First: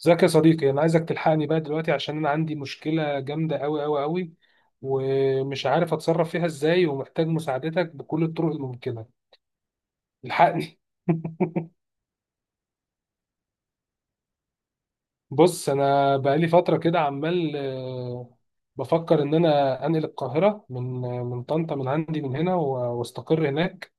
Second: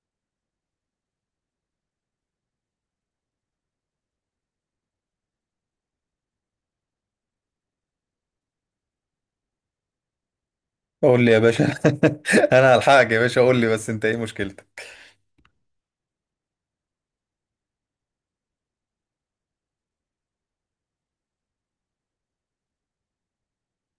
ازيك يا صديقي، انا عايزك تلحقني بقى دلوقتي عشان انا عندي مشكلة جامدة قوي قوي قوي. ومش عارف اتصرف فيها ازاي، ومحتاج مساعدتك بكل الطرق الممكنة. الحقني. قول لي يا باشا. انا هلحقك يا باشا، قول لي بس انت ايه مشكلتك؟ بص، انا بقالي فترة كده عمال، بفكر ان انا انقل القاهرة من طنطا، من عندي، من هنا واستقر هناك.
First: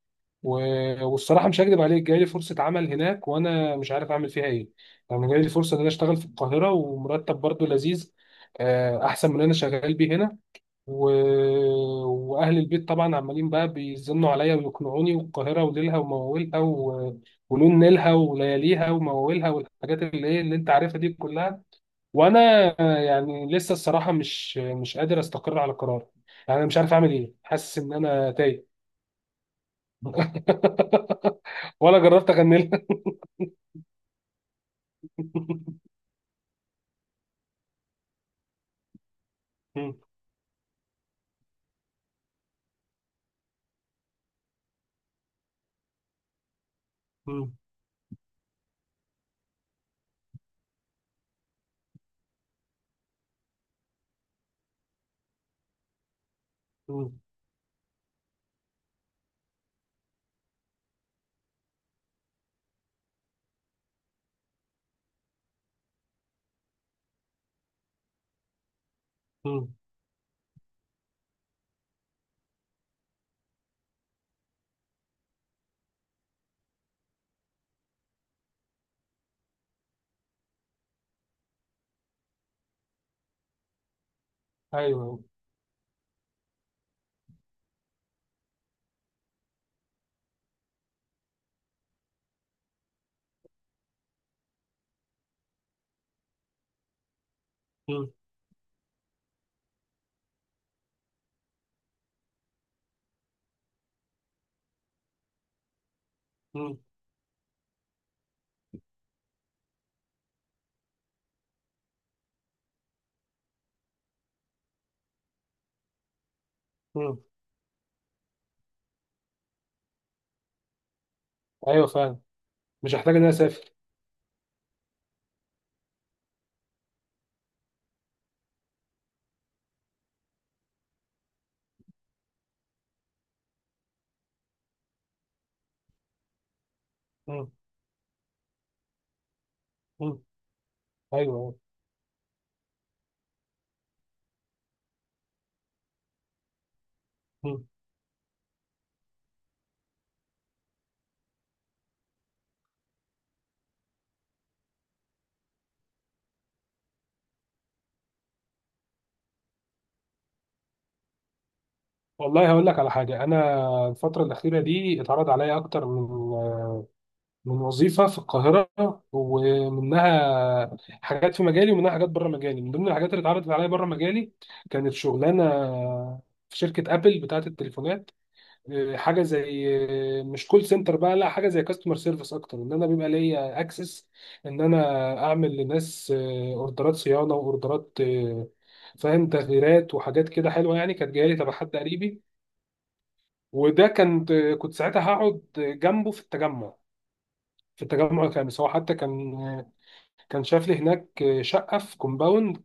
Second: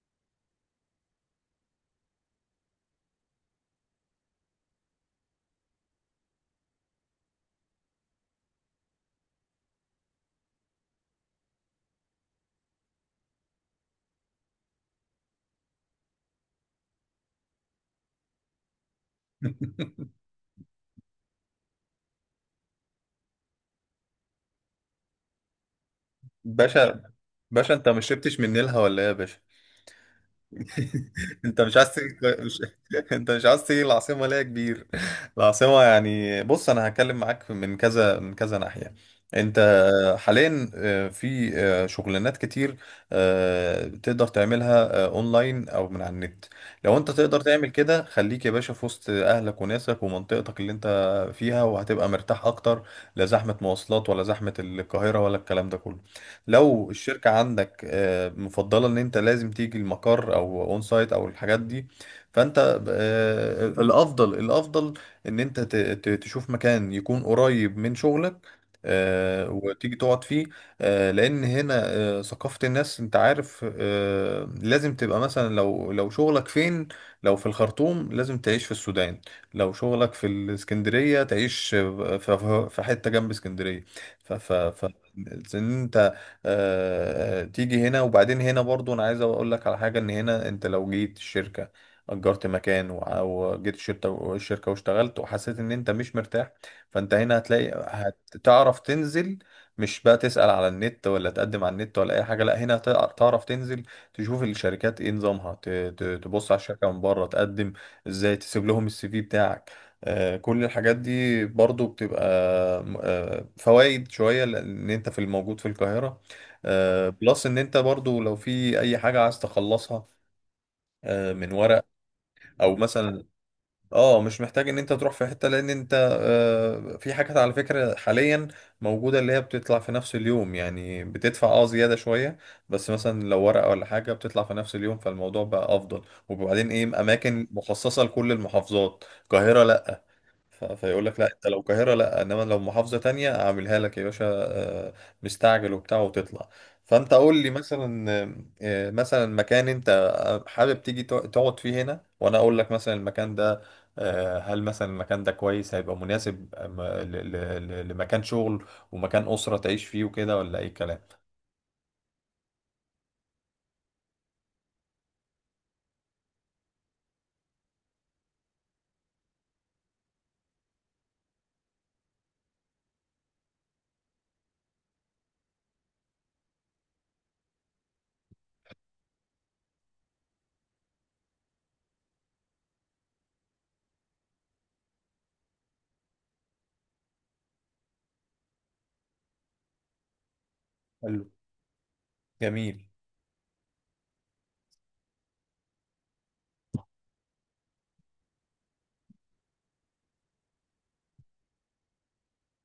والصراحة مش هكدب عليك، جاي لي فرصة عمل هناك وانا مش عارف اعمل فيها ايه. يعني جاي لي فرصة ان انا اشتغل في القاهرة، ومرتب برضو لذيذ، احسن من اللي انا شغال بيه هنا. و... واهل البيت طبعا عمالين بقى بيزنوا عليا ويقنعوني، والقاهره وليلها ومواويلها ولون نيلها ولياليها ومواويلها والحاجات اللي ايه اللي انت عارفها دي كلها. وانا يعني لسه الصراحه مش قادر استقر على قرار. يعني انا مش عارف باشا اعمل ايه، باشا حاسس انت ان ما انا شربتش من تايه. نيلها ولا ايه يا باشا؟ انت مش عايز ولا تيجي؟ جربت مش... اغني انت مش عايز تيجي العاصمه ليه يا كبير؟ العاصمه يعني، بص انا هتكلم معاك من كذا ناحيه. انت لها. حاليا في شغلانات كتير تقدر تعملها اونلاين او من على النت. لو انت تقدر تعمل كده خليك يا باشا في وسط اهلك وناسك ومنطقتك اللي انت فيها، وهتبقى مرتاح اكتر. لا زحمه مواصلات ولا زحمه القاهره ولا الكلام ده كله. لو الشركة عندك مفضلة ان انت لازم تيجي المقر او اون سايت او الحاجات دي، فانت الافضل ان انت تشوف مكان يكون قريب من شغلك وتيجي تقعد فيه. لان هنا ثقافة الناس انت عارف، لازم تبقى مثلا، لو شغلك فين؟ لو في الخرطوم لازم تعيش في السودان، لو شغلك في الاسكندرية تعيش في حتة جنب اسكندرية. ف ف ف ايوه، تيجي هنا. وبعدين هنا برضو انا عايز اقول لك على حاجه، ان هنا انت لو جيت الشركه اجرت مكان وجيت الشركه واشتغلت وحسيت ان انت مش مرتاح، فانت هنا هتلاقي، هتعرف تنزل. مش بقى تسأل على النت ولا تقدم على النت ولا اي حاجه، لا هنا تعرف تنزل تشوف الشركات ايه نظامها، تبص على الشركه من بره، تقدم ازاي، تسيب لهم السي في بتاعك. كل الحاجات دي برضو بتبقى فوائد شوية، لأن أنت في الموجود في القاهرة. بلس ان انت برضو لو في اي حاجة عايز تخلصها من ورق ايوه فعلا، او مش هحتاج ان مثلا، انا اسافر. اه مش محتاج ان انت تروح في حتة، لان انت في حاجات على فكرة حاليا موجودة اللي هي بتطلع في نفس اليوم، يعني بتدفع اه زيادة شوية، بس مثلا لو ورقة ولا حاجة بتطلع في نفس اليوم فالموضوع بقى افضل. وبعدين ايه، اماكن مخصصة لكل المحافظات، القاهرة لا، فيقول لك لا انت ايوه. لو القاهره لا، انما لو محافظه تانية اعملها لك يا باشا آه، مستعجل وبتاع وتطلع. فانت قول لي مثلا مثلا مكان انت حابب تيجي تقعد فيه هنا، وانا اقول لك مثلا المكان ده هل مثلا المكان ده كويس، هيبقى مناسب لمكان شغل ومكان اسره تعيش فيه وكده، ولا اي كلام. والله، هقول لك على حاجة. أنا الفترة الأخيرة دي اتعرض عليا أكتر من وظيفة في القاهرة. ومنها حاجات في مجالي ومنها حاجات بره مجالي. من ضمن الحاجات اللي اتعرضت عليا بره مجالي، كانت شغلانة في شركة أبل بتاعة التليفونات. حاجة زي، مش كول سنتر بقى، لا حاجة زي كاستمر سيرفيس أكتر، إن أنا بيبقى ليا أكسس إن أنا أعمل لناس أوردرات صيانة وأوردرات، فاهم، تغييرات وحاجات كده حلوة. يعني كانت جاية حلو، لي تبع حد قريبي. جميل. وده كنت، ساعتها هقعد جنبه في التجمع في التجمع الخامس. هو حتى كان، شاف لي هناك شقة في كومباوند،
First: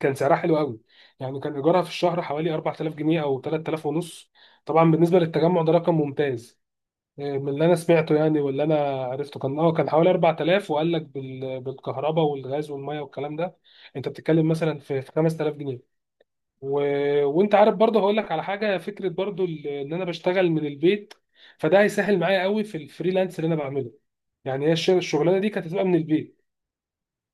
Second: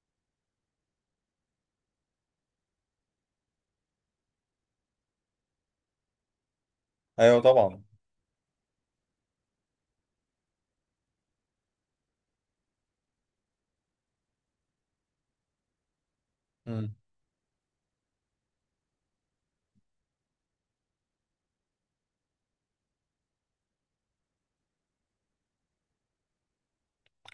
كان سعرها حلو قوي. يعني كان إيجارها في الشهر حوالي 4000 جنيه أو 3000 ونص. طبعا بالنسبة للتجمع، ده رقم ممتاز. ايوه من اللي أنا طبعا. سمعته يعني واللي أنا عرفته كان، كان حوالي 4000، وقال لك بالكهرباء والغاز والمية والكلام ده. أنت بتتكلم مثلا في 5000 جنيه و... مم. وانت عارف برضه، هقول لك على حاجه فكره برضه، ان انا بشتغل من البيت. فده هيسهل معايا قوي في الفريلانس اللي انا بعمله. يعني هي الشغلانه دي كانت هتبقى من البيت.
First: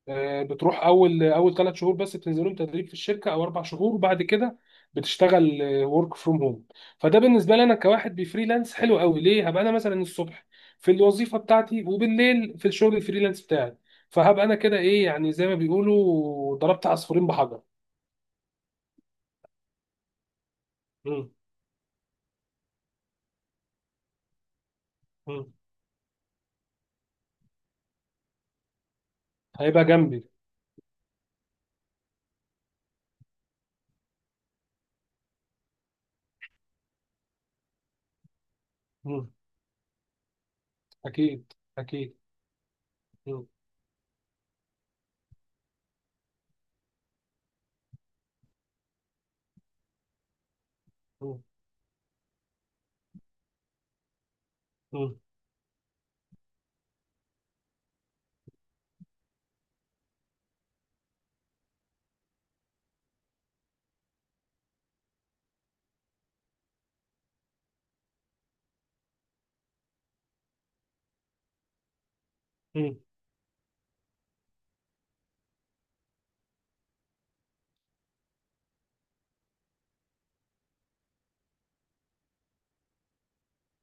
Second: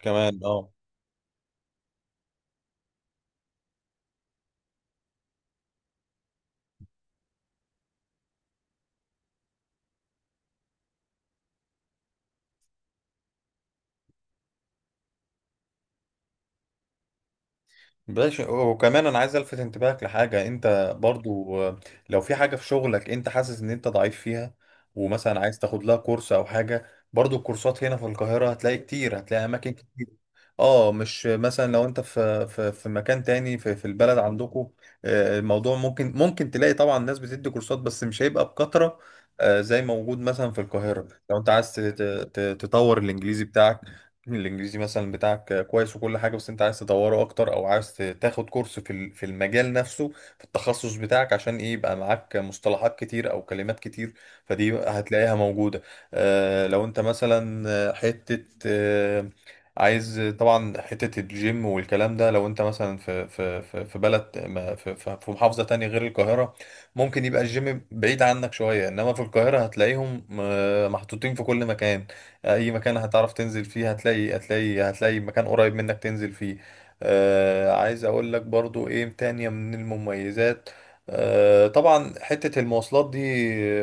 كمان اه. بتروح اول اول 3 شهور بس، بتنزلهم تدريب في الشركه، او 4 شهور، وبعد كده بتشتغل ورك فروم هوم. فده بالنسبه لي، انا كواحد بفريلانس، حلو قوي ليه. هبقى انا مثلا الصبح في الوظيفه بتاعتي، وبالليل في الشغل الفريلانس بتاعي. فهبقى انا كده ايه، يعني زي ما بيقولوا ضربت عصفورين بحجر. بلاش، وكمان انا عايز الفت انتباهك لحاجه انت مم. برضو، لو في حاجه في شغلك انت حاسس ان انت ضعيف فيها، ومثلا مم. عايز تاخد لها كورس او حاجه، برضو الكورسات هنا في القاهره هتلاقي كتير، هتلاقي اماكن هيبقى كتير. جنبي. اه مش مثلا لو انت في مكان تاني في في البلد عندكم الموضوع ممكن، تلاقي طبعا ناس بتدي كورسات، بس مش هيبقى بكثره مم. زي موجود مثلا في القاهره. لو انت أكيد. عايز أكيد. تطور الانجليزي مم. بتاعك، الانجليزي مثلا بتاعك كويس وكل حاجه، بس انت عايز تطوره اكتر، او عايز تاخد كورس في المجال نفسه، في التخصص بتاعك، مم. عشان ايه يبقى معاك مصطلحات كتير او كلمات كتير. فدي مم. هتلاقيها موجوده. آه لو انت مثلا، حته آه، عايز طبعا حته الجيم والكلام ده، لو انت مثلا في بلد في محافظه تانية غير القاهره، ممكن يبقى الجيم بعيد عنك شويه، انما في القاهره هتلاقيهم محطوطين في كل مكان. اي مكان مم. هتعرف تنزل فيه هتلاقي مكان قريب منك تنزل فيه. آه عايز اقول لك برضو ايه تانية من المميزات، آه طبعا حتة المواصلات دي،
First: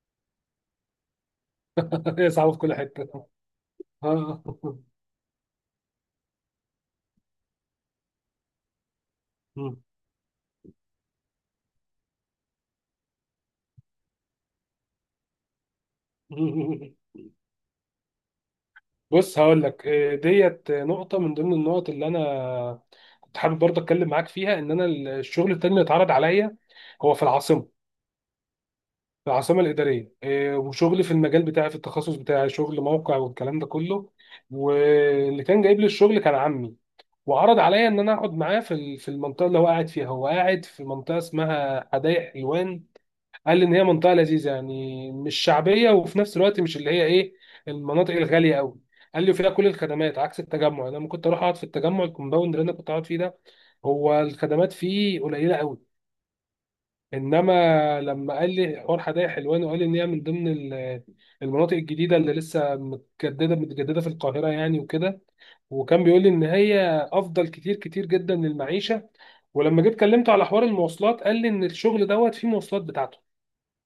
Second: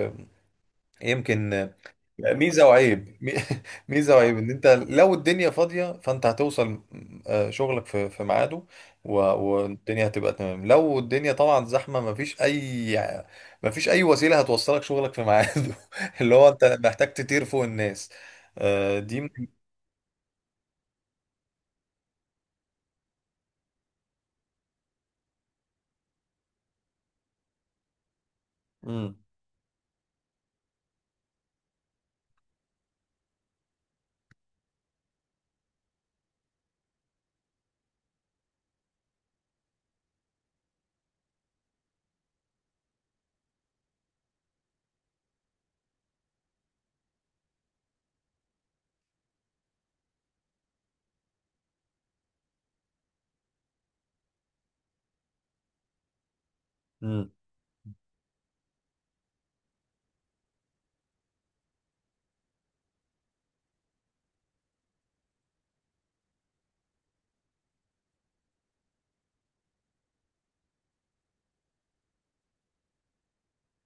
آه، يمكن هي صعبة في ميزة كل وعيب. حتة. ميزة وعيب، آه. ان انت لو الدنيا فاضية فانت هتوصل شغلك في في ميعاده، مم. والدنيا هتبقى تمام. لو الدنيا طبعا زحمة، مفيش اي، مفيش اي وسيلة هتوصلك شغلك في ميعاده. اللي هو انت مم. محتاج تطير فوق الناس. دي بص هقول لك، ديت نقطة من ضمن النقط اللي أنا كنت حابب برضه أتكلم معاك فيها. إن أنا الشغل التاني اللي اتعرض عليا هو في العاصمة، امم في العاصمة الإدارية، وشغل في المجال بتاعي في التخصص بتاعي، شغل موقع والكلام ده كله. واللي كان جايب لي الشغل كان عمي، وعرض عليا ان انا اقعد معاه في في المنطقه اللي هو قاعد فيها. هو قاعد في منطقه اسمها حدائق حلوان. قال لي ان هي منطقه لذيذه، يعني مش شعبيه، وفي نفس الوقت مش اللي هي ايه، المناطق الغاليه قوي. قال لي فيها كل الخدمات، عكس التجمع. انا لما كنت اروح اقعد في التجمع، الكومباوند اللي انا كنت اقعد فيه ده، هو الخدمات فيه قليله قوي. امم انما لما قال لي حوار حدائق حلوان، وقال لي ان هي من ضمن المناطق الجديده اللي لسه متجدده متجدده في القاهره يعني وكده. وكان بيقول لي ان هي افضل كتير كتير جدا للمعيشه. ولما جيت كلمته على حوار المواصلات، قال لي ان الشغل دوت فيه مواصلات بتاعته.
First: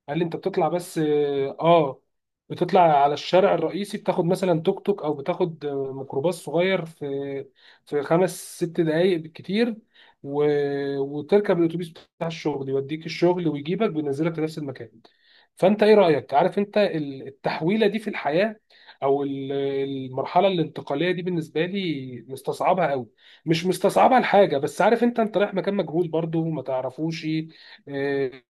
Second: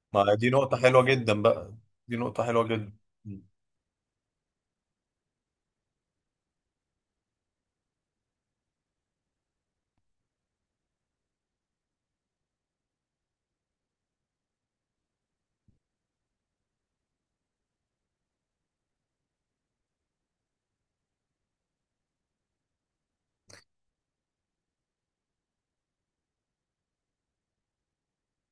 قال لي ما انت دي بتطلع نقطة بس، حلوة جدا بقى، اه دي نقطة حلوة بتطلع جدا. على الشارع الرئيسي، بتاخد مثلا توك توك، او بتاخد ميكروباص صغير، في خمس ست دقايق بالكتير. و... وتركب الاتوبيس بتاع الشغل، يوديك الشغل ويجيبك وينزلك في نفس المكان. فانت ايه رايك؟ عارف انت التحويله دي في الحياه، او المرحله الانتقاليه دي، بالنسبه لي مستصعبها قوي. مش مستصعبها لحاجه، بس عارف، انت رايح مكان مجهول برضو ما تعرفوش. آه،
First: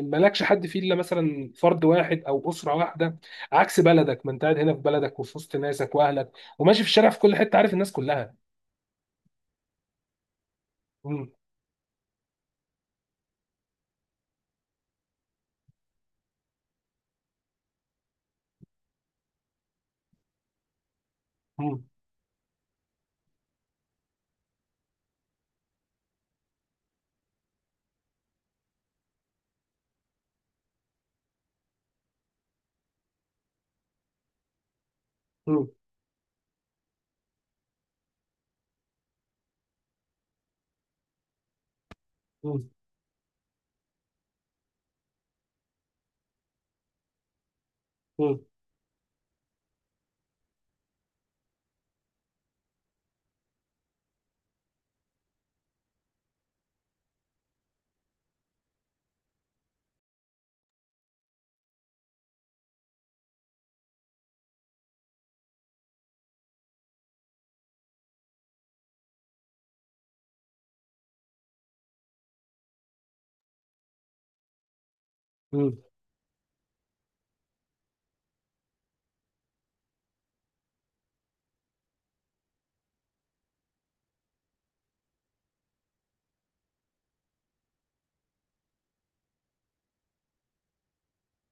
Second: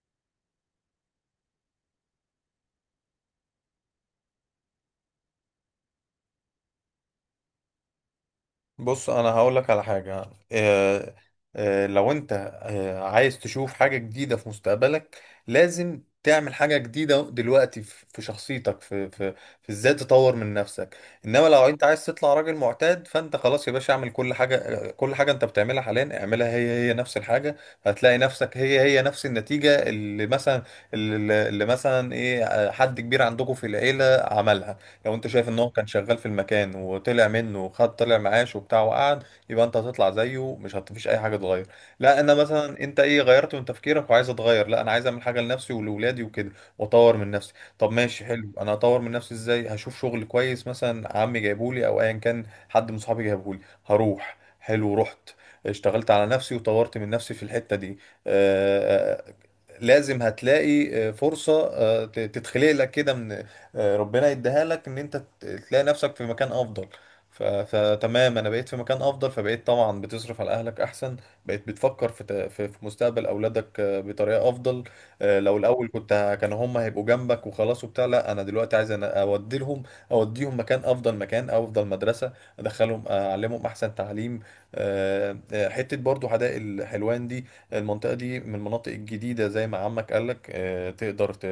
مالكش حد فيه الا مثلا فرد واحد او اسره واحده. عكس بلدك، ما انت قاعد هنا في بلدك وفي وسط ناسك واهلك، وماشي في الشارع في كل حته عارف الناس كلها. بص انا هقول لك على حاجه، آه، مم. لو انت عايز تشوف حاجه جديده في مستقبلك، لازم تعمل حاجه جديده دلوقتي في في شخصيتك، في في في ازاي تطور من نفسك. انما لو مم. انت عايز تطلع راجل معتاد، فانت خلاص يا باشا اعمل كل حاجه. كل حاجه انت بتعملها حاليا اعملها، هي هي نفس الحاجه، هتلاقي نفسك هي هي نفس النتيجه. اللي مثلا اللي مثلا ايه، حد كبير عندكم في العيله عملها، لو انت شايف ان مم. هو كان شغال في المكان وطلع منه، وخد طلع معاش وبتاع وقعد، يبقى انت هتطلع زيه، مش هتفيش اي حاجه تغير. لا، انا مم. مثلا، انت ايه غيرت من تفكيرك وعايز اتغير؟ لا انا عايز اعمل حاجه لنفسي ولاولادي وكده، واطور من نفسي. طب ماشي مم. حلو، انا هطور من نفسي ازاي؟ هشوف شغل كويس مثلا عمي جايبولي، او ايا كان حد من صحابي جايبهولي، هروح. حلو، رحت اشتغلت على نفسي وطورت من نفسي في الحته دي، آه، آه، لازم هتلاقي فرصة تتخلق لك كده من ربنا يديها لك، ان انت تلاقي نفسك في مكان افضل. فتمام، انا بقيت في مكان افضل، فبقيت طبعا بتصرف على اهلك احسن، بقيت بتفكر في ت... في في مستقبل اولادك بطريقه افضل. لو مم. الاول كنت كانوا هم هيبقوا جنبك وخلاص وبتاع، لا انا دلوقتي عايز أنا اوديهم مكان افضل، مكان افضل مدرسه، ادخلهم اعلمهم احسن تعليم. حته برضو حدائق الحلوان دي، المنطقه دي من المناطق الجديده زي ما عمك قالك، تقدر ت...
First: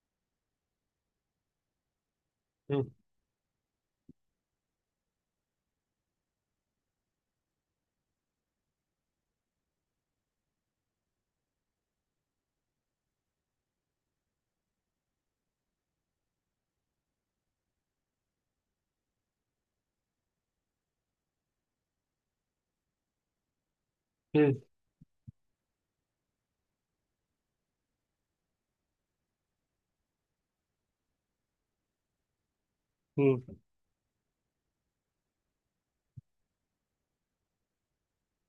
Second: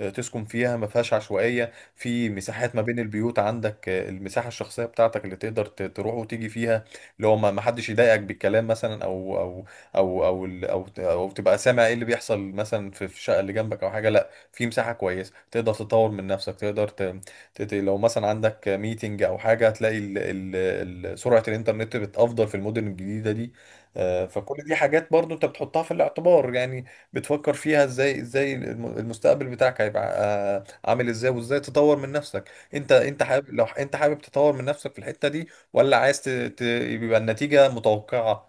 آه، تسكن فيها. ما فيهاش عشوائية في مساحات ما مم. بين البيوت، عندك المساحة الشخصية بتاعتك اللي تقدر تروح وتيجي فيها، اللي هو ما حدش يضايقك بالكلام مثلا، او او او او ال- او, ت- أو تبقى سامع ايه اللي بيحصل مثلا في في الشقة اللي جنبك او حاجة. لا، في مساحة كويسة تقدر تطور من نفسك، تقدر لو مثلا عندك ميتنج او حاجه هتلاقي ال ال ال سرعه الانترنت بتافضل في المدن الجديده دي. مم. فكل دي حاجات برضو انت بتحطها في الاعتبار، يعني بتفكر فيها ازاي، المستقبل بتاعك هيبقى عامل ازاي، وازاي تطور من نفسك. انت مم. حابب، لو انت حابب تطور من نفسك في الحتة دي، ولا عايز يبقى النتيجة متوقعة؟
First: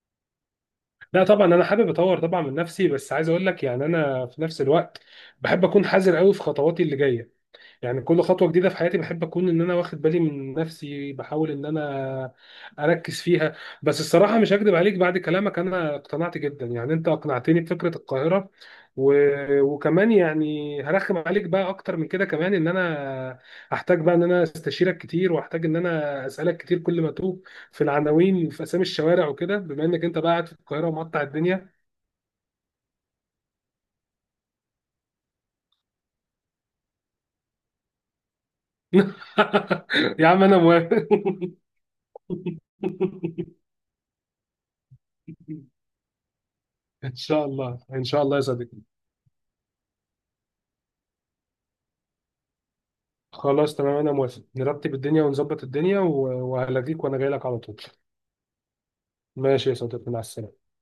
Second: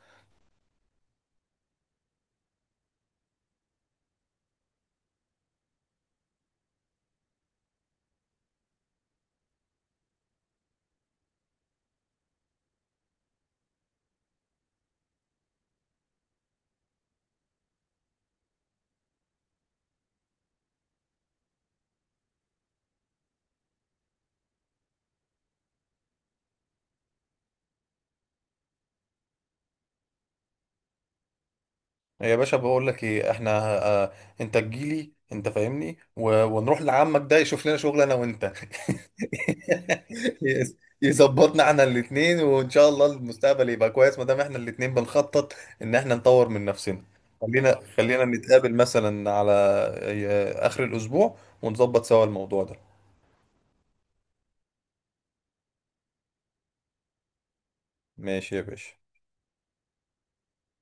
لا طبعا، انا حابب اطور طبعا من نفسي، بس عايز اقول لك يعني انا في نفس الوقت بحب اكون حذر قوي في خطواتي اللي جايه. يعني كل خطوة جديدة في حياتي بحب أكون إن أنا واخد بالي من نفسي، بحاول إن أنا أركز فيها. بس الصراحة مش هكدب عليك، بعد كلامك أنا اقتنعت جدا، يعني أنت أقنعتني بفكرة القاهرة. و... وكمان، يعني هرخم عليك بقى أكتر من كده كمان، إن أنا هحتاج بقى إن أنا أستشيرك كتير، وأحتاج إن أنا أسألك كتير كل ما أتوه في العناوين، في أسامي الشوارع وكده، بما إنك أنت بقى قاعد في القاهرة ومقطع الدنيا. يا باشا بقول لك ايه، احنا آه انت تجيلي، انت فاهمني، ونروح لعمك ده يشوف لنا شغل انا وانت. يا عم أنا موافق. يظبطنا احنا الاتنين، وان شاء الله المستقبل يبقى كويس ما دام احنا الاتنين بنخطط ان احنا نطور من نفسنا. إن شاء الله، إن شاء خلينا الله يا نتقابل صديقي. مثلا على اخر الاسبوع ونظبط سوا الموضوع ده. خلاص تمام، انا موافق، نرتب الدنيا ونظبط الدنيا وهلغيك وانا جاي لك على طول. ماشي يا باشا. ماشي يا صديقي، مع السلامه.